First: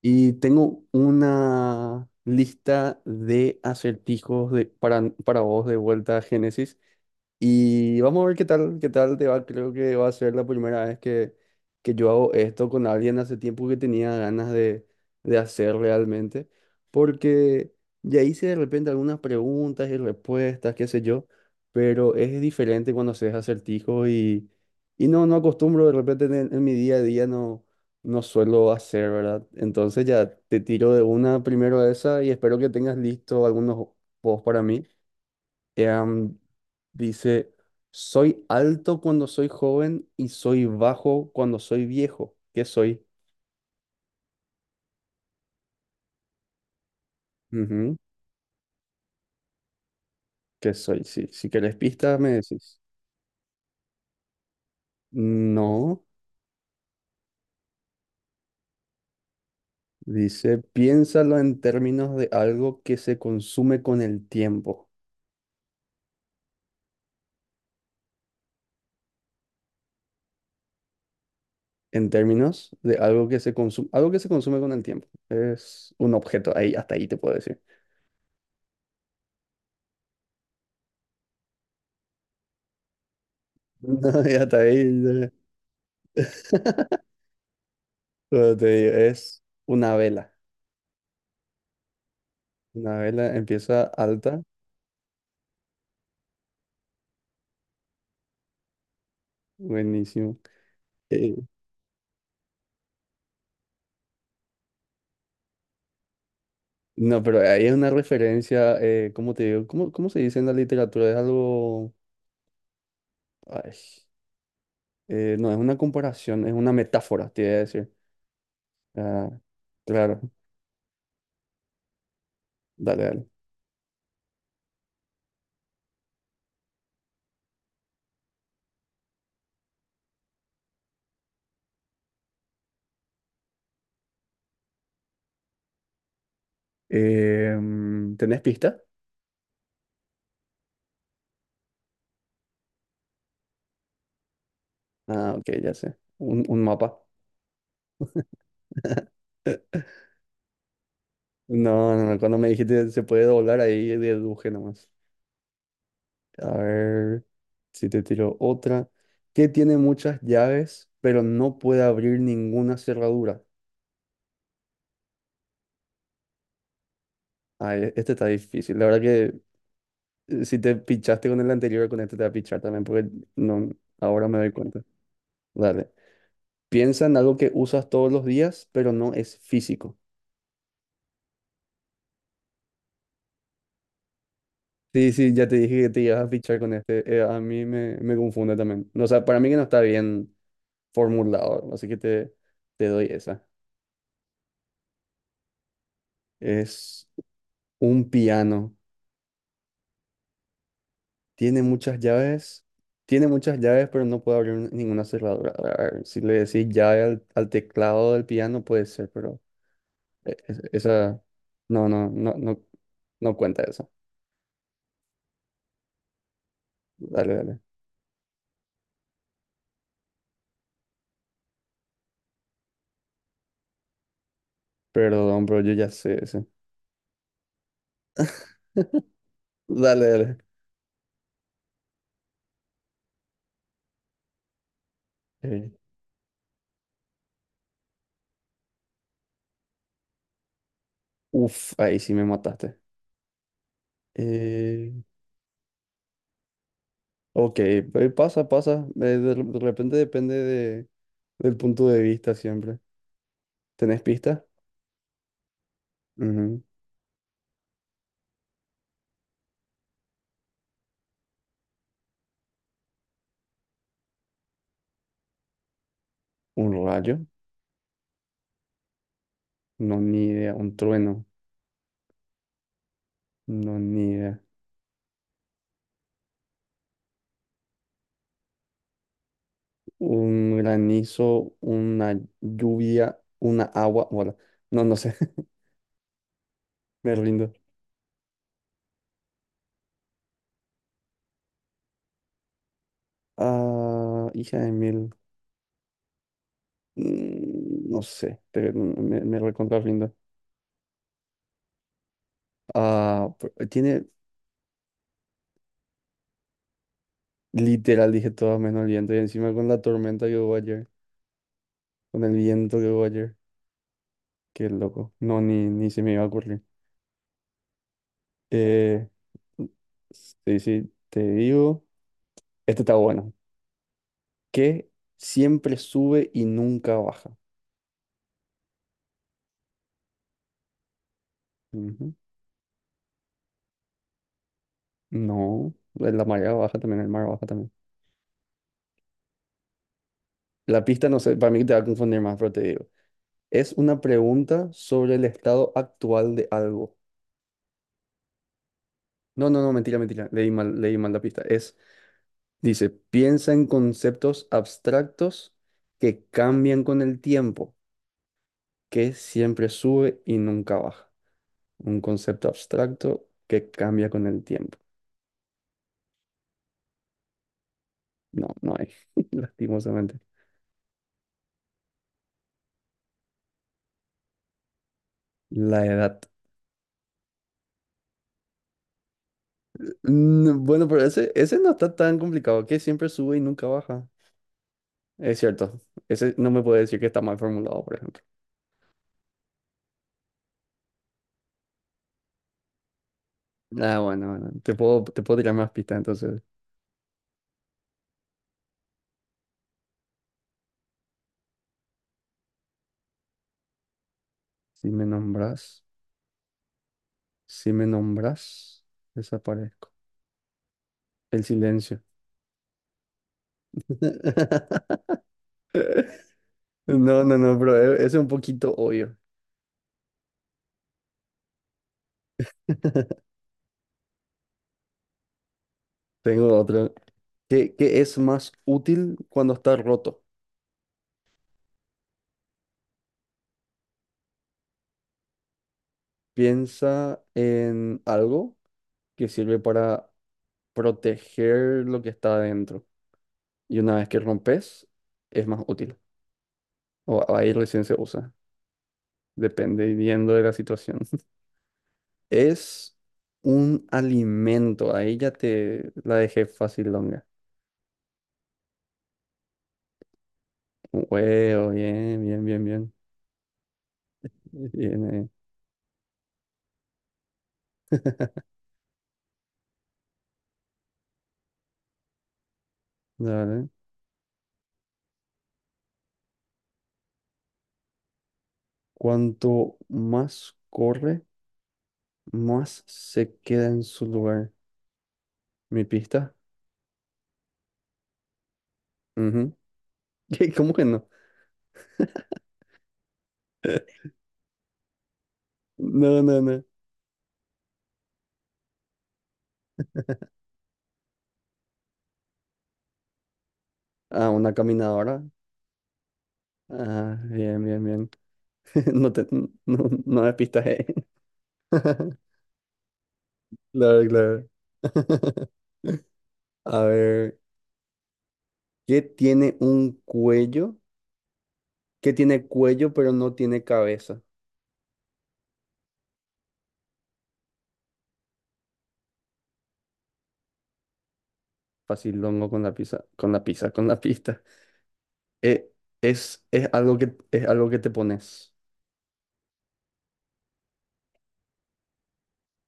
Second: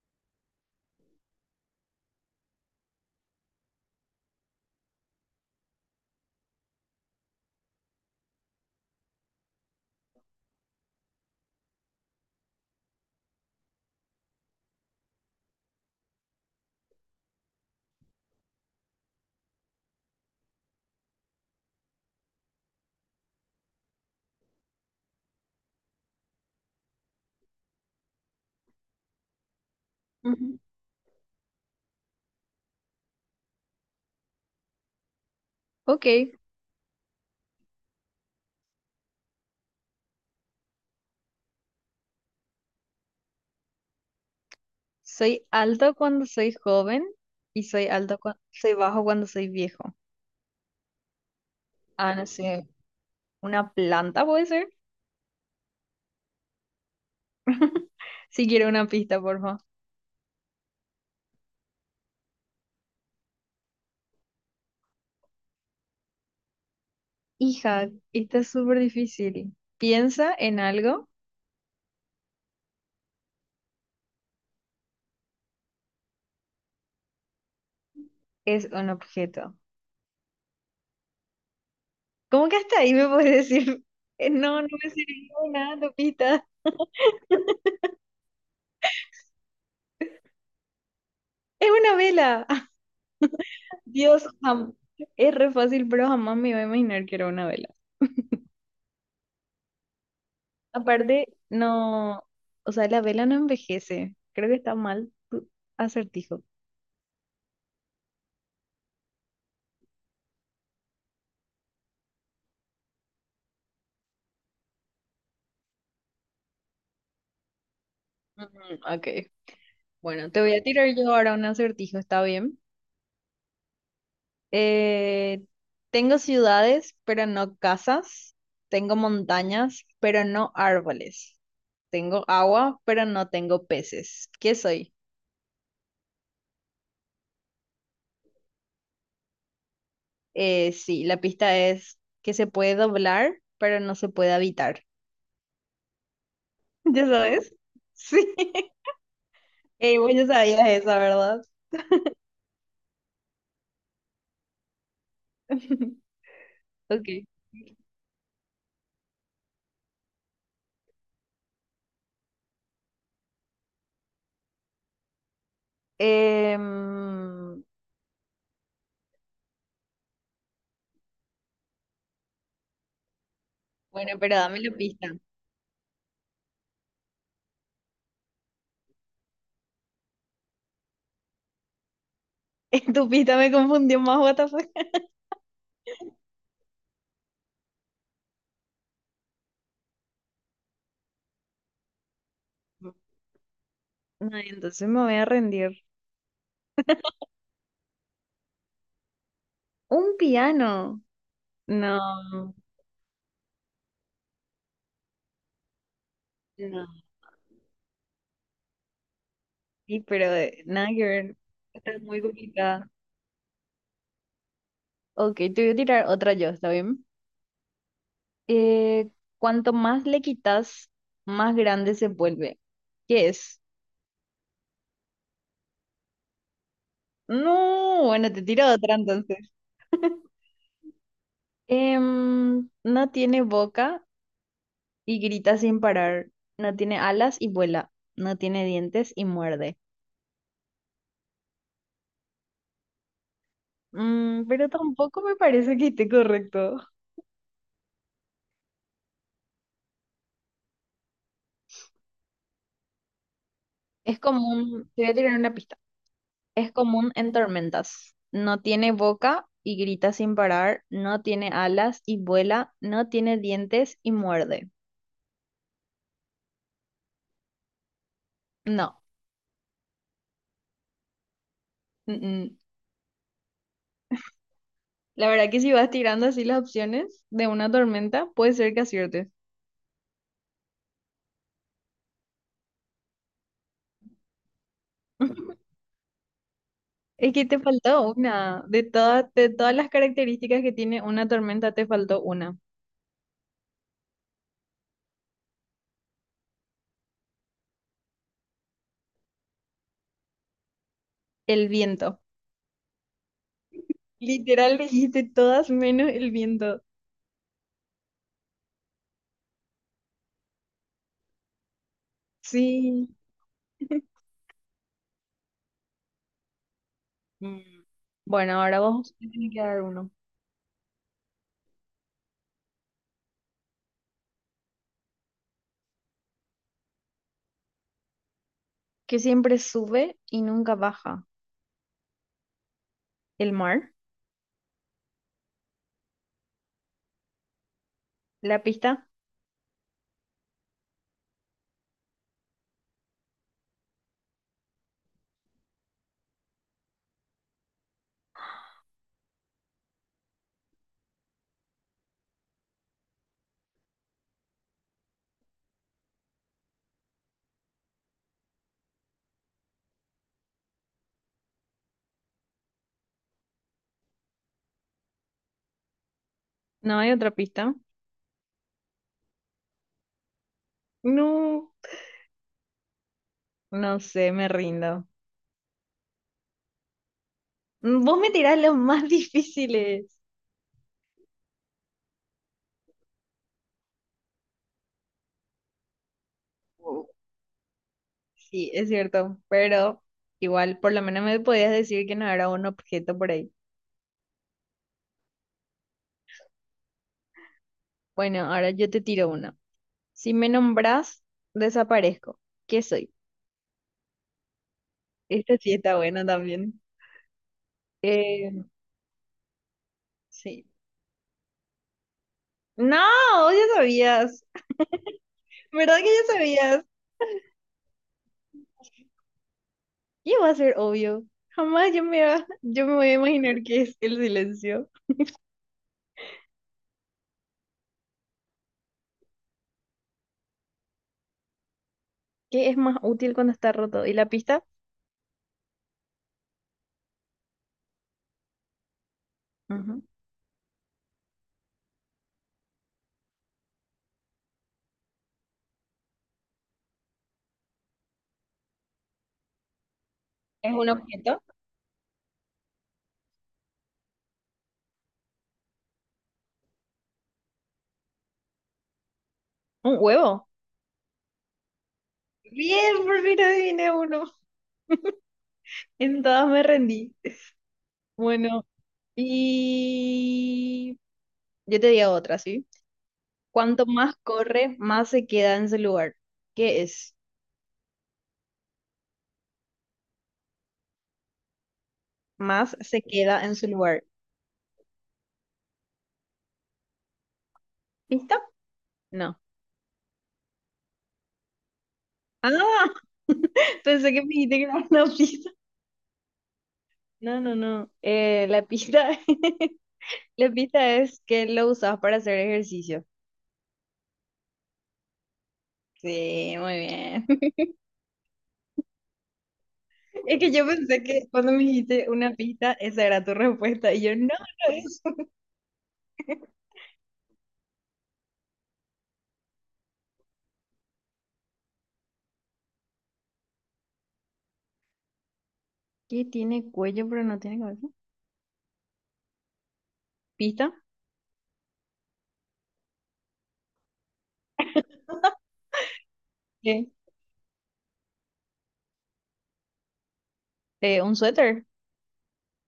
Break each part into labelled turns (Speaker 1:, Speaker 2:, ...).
Speaker 1: Y tengo una lista de acertijos para vos de vuelta a Génesis. Y vamos a ver qué tal te va. Creo que va a ser la primera vez que yo hago esto con alguien, hace tiempo que tenía ganas de hacer realmente. Porque ya hice de repente algunas preguntas y respuestas, qué sé yo. Pero es diferente cuando haces acertijos, no acostumbro de repente en mi día a día, no suelo hacer, ¿verdad? Entonces ya te
Speaker 2: Ujú.
Speaker 1: tiro de una, primero a esa, y espero que tengas listo algunos posts para mí.
Speaker 2: Ok,
Speaker 1: Em, Dice: soy alto cuando soy joven y soy bajo cuando soy viejo. ¿Qué soy?
Speaker 2: soy alto cuando soy joven y
Speaker 1: Ujú.
Speaker 2: soy bajo cuando soy viejo.
Speaker 1: ¿Qué soy? Sí, si querés
Speaker 2: Ah,
Speaker 1: pistas
Speaker 2: no
Speaker 1: me
Speaker 2: sé,
Speaker 1: decís.
Speaker 2: una planta puede ser.
Speaker 1: No,
Speaker 2: Si quiero una pista, por favor.
Speaker 1: dice, piénsalo en términos de algo que se consume con el tiempo.
Speaker 2: Hija, está es súper difícil. Piensa en algo,
Speaker 1: En términos de algo que se consume, algo que se consume con el tiempo. Es un objeto, ahí, hasta ahí te puedo decir.
Speaker 2: es un objeto. ¿Cómo que hasta ahí me puedes decir?
Speaker 1: No, ya está
Speaker 2: No, no me
Speaker 1: ahí.
Speaker 2: sirvió
Speaker 1: Ya.
Speaker 2: nada tu pista.
Speaker 1: Como te digo, es una vela.
Speaker 2: Es una vela.
Speaker 1: Una vela empieza
Speaker 2: Dios,
Speaker 1: alta.
Speaker 2: es re fácil, pero jamás me iba a imaginar que era una vela.
Speaker 1: Buenísimo.
Speaker 2: Aparte,
Speaker 1: Eh,
Speaker 2: no, o sea, la vela no envejece. Creo que está mal tu acertijo.
Speaker 1: no, pero ahí es una referencia, ¿cómo te digo? ¿Cómo, cómo se dice en la literatura? Es algo... ay, no, es una comparación, es una metáfora, te iba a decir.
Speaker 2: Mm, ok,
Speaker 1: Ah, claro,
Speaker 2: bueno, te voy a tirar yo ahora un acertijo, ¿está bien?
Speaker 1: dale, dale.
Speaker 2: Eh, Tengo ciudades, pero no casas. Tengo montañas, pero no árboles. Tengo agua, pero no tengo peces. ¿Qué soy?
Speaker 1: ¿Tenés pista?
Speaker 2: Sí, la pista es que se puede doblar, pero no se puede habitar.
Speaker 1: Ah, ok, ya sé. Un mapa.
Speaker 2: ¿Ya sabes? Sí. Ey, vos ya sabías esa, ¿verdad?
Speaker 1: No, no, no, cuando me dijiste se puede doblar ahí, deduje nomás. A
Speaker 2: Ok.
Speaker 1: ver si te tiro otra. Que tiene muchas llaves, pero no puede abrir ninguna cerradura.
Speaker 2: Em,
Speaker 1: Ay, este está difícil. La verdad que si te pichaste con el anterior, con este te va a pichar también, porque no,
Speaker 2: Bueno,
Speaker 1: ahora
Speaker 2: pero
Speaker 1: me doy
Speaker 2: dame la
Speaker 1: cuenta.
Speaker 2: pista.
Speaker 1: Dale. Piensa en algo que usas todos los días, pero no es físico.
Speaker 2: Tu pista me confundió más, what the fuck.
Speaker 1: Sí, sí, ya te dije que te ibas a pichar con este. A mí me confunde también. No, o sea, para mí que no está bien formulado, así que te doy esa.
Speaker 2: No, entonces me voy a rendir.
Speaker 1: Es un piano.
Speaker 2: Un piano.
Speaker 1: Tiene muchas
Speaker 2: No,
Speaker 1: llaves. Tiene muchas llaves, pero no puede abrir ninguna cerradura. A ver, si le decís
Speaker 2: no,
Speaker 1: llave al teclado del piano, puede ser, pero
Speaker 2: sí, pero nada que
Speaker 1: esa.
Speaker 2: ver.
Speaker 1: No,
Speaker 2: Está
Speaker 1: no,
Speaker 2: muy
Speaker 1: no, no,
Speaker 2: complicada.
Speaker 1: no cuenta eso.
Speaker 2: Ok, te voy a tirar otra yo, ¿está bien?
Speaker 1: Dale, dale.
Speaker 2: Eh, Cuanto más le quitas, más grande se vuelve. ¿Qué es?
Speaker 1: Perdón, bro, yo ya sé eso.
Speaker 2: No, bueno, te tiro otra entonces.
Speaker 1: Dale, dale.
Speaker 2: No tiene boca, y grita
Speaker 1: Eh,
Speaker 2: sin parar. No tiene alas y vuela. No tiene dientes y muerde.
Speaker 1: uf, ahí sí me mataste.
Speaker 2: Mm, pero
Speaker 1: Eh,
Speaker 2: tampoco me parece que esté correcto.
Speaker 1: ok, pasa, pasa. De repente depende del punto de vista siempre. ¿Tenés
Speaker 2: Es
Speaker 1: pista?
Speaker 2: común, te voy a tirar una pista.
Speaker 1: Ujú.
Speaker 2: Es común en tormentas. No tiene boca y grita sin parar. No tiene alas y vuela. No tiene dientes y muerde.
Speaker 1: ¿Un rayo?
Speaker 2: No.
Speaker 1: No, ni idea. ¿Un trueno?
Speaker 2: mm, mm.
Speaker 1: No, ni idea.
Speaker 2: La verdad que si vas tirando así las opciones de una tormenta, puede ser que aciertes.
Speaker 1: Un granizo, una lluvia, una agua. Bueno, no, no sé. Me
Speaker 2: Es que
Speaker 1: rindo.
Speaker 2: te faltó una. De todas las características que tiene una tormenta, te faltó una.
Speaker 1: Ah, hija de mil. Mm, no sé. Me recontra rindo.
Speaker 2: El viento.
Speaker 1: Ah, tiene
Speaker 2: Literal me dijiste todas menos el viento.
Speaker 1: literal, dije todo menos el viento. Y encima con la tormenta que hubo ayer. Con el viento que hubo
Speaker 2: Sí.
Speaker 1: ayer. Qué loco. No, ni, ni se me iba a ocurrir.
Speaker 2: Mm. Bueno, ahora
Speaker 1: Eh,
Speaker 2: vos me tenés que dar uno.
Speaker 1: sí, sí, te digo. Este está bueno. Que siempre sube y nunca baja.
Speaker 2: Que siempre sube y nunca baja.
Speaker 1: Ujú.
Speaker 2: ¿El mar?
Speaker 1: No, la marea baja también, el mar baja también.
Speaker 2: ¿La pista?
Speaker 1: La pista, no sé, para mí te va a confundir más, pero te digo. Es una pregunta sobre el estado actual de algo. No, no, no, mentira, mentira. Leí mal la pista. Es, dice, piensa en conceptos abstractos que cambian con el tiempo, que siempre sube y nunca baja. Un concepto abstracto que cambia con el tiempo.
Speaker 2: ¿No hay otra pista?
Speaker 1: No, no hay, lastimosamente.
Speaker 2: No. No sé, me rindo.
Speaker 1: La edad.
Speaker 2: Mm, vos me tirás los más difíciles.
Speaker 1: Mm, bueno, pero ese no está tan complicado, que siempre sube y nunca baja. Es cierto, ese no me puede decir que
Speaker 2: Oh.
Speaker 1: está mal formulado, por ejemplo.
Speaker 2: Sí, es cierto, pero igual, por lo menos me podías decir que no era un objeto por ahí.
Speaker 1: Ah, bueno, bueno, te puedo tirar más pistas, entonces.
Speaker 2: Bueno, ahora yo te tiro una. Si me nombrás, desaparezco. ¿Qué soy?
Speaker 1: Si me
Speaker 2: Esta sí
Speaker 1: nombras,
Speaker 2: está buena también.
Speaker 1: si me
Speaker 2: Eh,
Speaker 1: nombras, desaparezco.
Speaker 2: sí.
Speaker 1: El silencio.
Speaker 2: No, ya sabías. ¿Verdad que ya sabías?
Speaker 1: No, no, no, pero ese es un poquito obvio.
Speaker 2: ¿Qué va a ser obvio? Jamás yo me, yo me voy a imaginar qué es el silencio.
Speaker 1: Tengo otro. ¿Qué es más útil cuando está roto?
Speaker 2: ¿Qué es más útil cuando está roto? ¿Y la pista?
Speaker 1: Piensa en algo que sirve
Speaker 2: Ujú.
Speaker 1: para proteger lo que está adentro. Y una vez que rompes, es más útil. O ahí recién se usa, dependiendo de la
Speaker 2: ¿Es un
Speaker 1: situación.
Speaker 2: objeto?
Speaker 1: Es un alimento, ahí ya te la dejé fácil longa.
Speaker 2: ¿Un huevo?
Speaker 1: Un huevo, bien, bien, bien, bien.
Speaker 2: Bien, por fin adiviné uno.
Speaker 1: Bien ahí.
Speaker 2: En todas me rendí. Bueno, y yo te digo otra, ¿sí?
Speaker 1: Dale.
Speaker 2: Cuanto más corre, más se queda en su lugar. ¿Qué es?
Speaker 1: Cuanto más corre,
Speaker 2: Más
Speaker 1: más
Speaker 2: se
Speaker 1: se
Speaker 2: queda en su
Speaker 1: queda en
Speaker 2: lugar.
Speaker 1: su lugar. ¿Mi pista?
Speaker 2: ¿Pista? No.
Speaker 1: Ujú. ¿Cómo que no?
Speaker 2: Ah, pensé que me dijiste que era una pista.
Speaker 1: No, no, no.
Speaker 2: No, no, no. La pista, la pista es que lo usas para hacer ejercicio.
Speaker 1: Ah, una caminadora.
Speaker 2: Sí, muy
Speaker 1: Ah,
Speaker 2: bien.
Speaker 1: bien, bien, bien. No te, no, no me
Speaker 2: Es que yo
Speaker 1: pistaje.
Speaker 2: pensé que cuando me dijiste una pista, esa era tu respuesta. Y
Speaker 1: Claro,
Speaker 2: yo, no,
Speaker 1: claro.
Speaker 2: no es.
Speaker 1: A ver, ¿qué tiene un cuello? ¿Qué tiene cuello pero no tiene cabeza?
Speaker 2: ¿Qué tiene cuello pero no tiene cabeza? ¿Pista?
Speaker 1: Facilongo con la pizza, con la pizza, con la pista. Eh, es
Speaker 2: ¿Qué?
Speaker 1: algo es algo que te pones.
Speaker 2: ¿Un suéter?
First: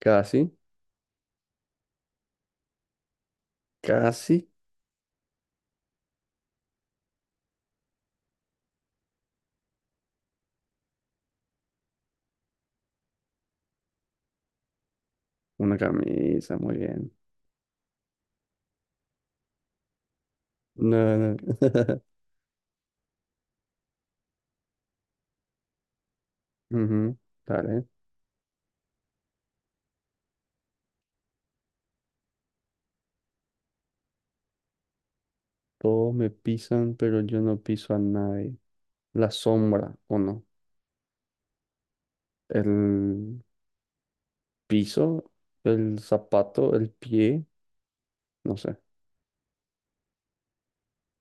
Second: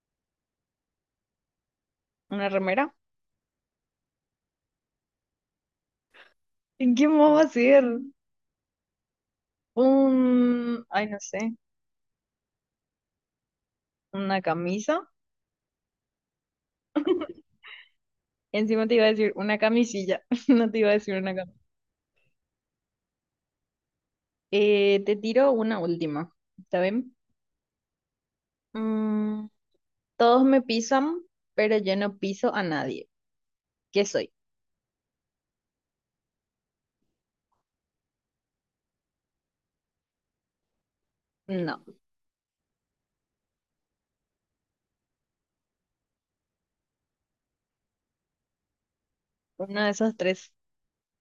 Speaker 1: Casi,
Speaker 2: ¿Una remera?
Speaker 1: casi.
Speaker 2: ¿En qué más va a ser? Un, ay, no sé, una camisa.
Speaker 1: Una camisa, muy bien.
Speaker 2: Encima te iba a decir una camisilla, no te iba a decir una.
Speaker 1: No, no.
Speaker 2: Te tiro una última, ¿está bien?
Speaker 1: Ujú, dale.
Speaker 2: Mm, todos me pisan, pero yo no piso a nadie. ¿Qué soy?
Speaker 1: Todos me pisan, pero yo no piso a nadie. La sombra, ¿o no?
Speaker 2: No,
Speaker 1: El piso, el zapato, el pie, no sé.
Speaker 2: uno de esos tres.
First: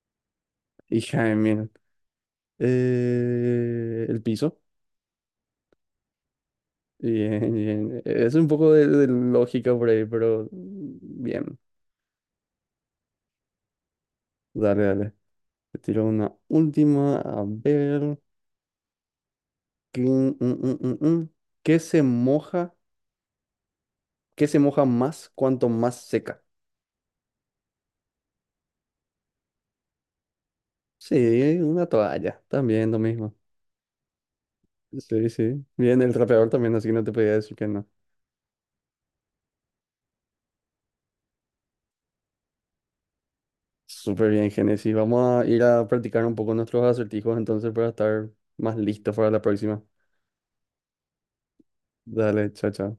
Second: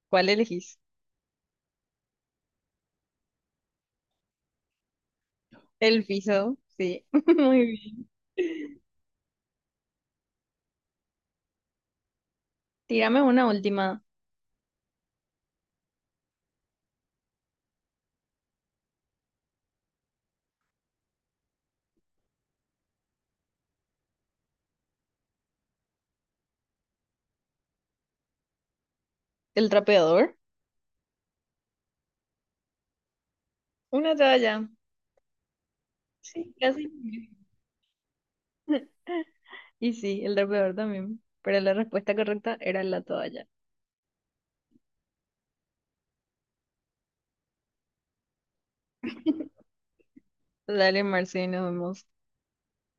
Speaker 2: ¿Cuál elegís?
Speaker 1: Y Jaime, el piso.
Speaker 2: El piso, sí.
Speaker 1: Bien,
Speaker 2: Muy
Speaker 1: bien.
Speaker 2: bien.
Speaker 1: Es un poco de lógica por ahí, pero bien.
Speaker 2: Tírame una última.
Speaker 1: Dale, dale. Te tiro una última. A ver. ¿Qué, mm, mm, mm, mm. ¿Qué se moja? ¿Qué se moja más cuanto más seca?
Speaker 2: ¿El trapeador?
Speaker 1: Sí, una toalla. También lo mismo.
Speaker 2: Una toalla.
Speaker 1: Sí, sí. Bien, el trapeador
Speaker 2: Sí,
Speaker 1: también,
Speaker 2: casi.
Speaker 1: así que no te podía decir que no.
Speaker 2: Y sí, el trapeador también. Pero la respuesta correcta era la toalla.
Speaker 1: Súper bien, Génesis. Vamos a ir a practicar un poco nuestros acertijos entonces para estar más listos para la próxima.
Speaker 2: Dale, Marce, nos vemos.
Speaker 1: Dale, chao, chao.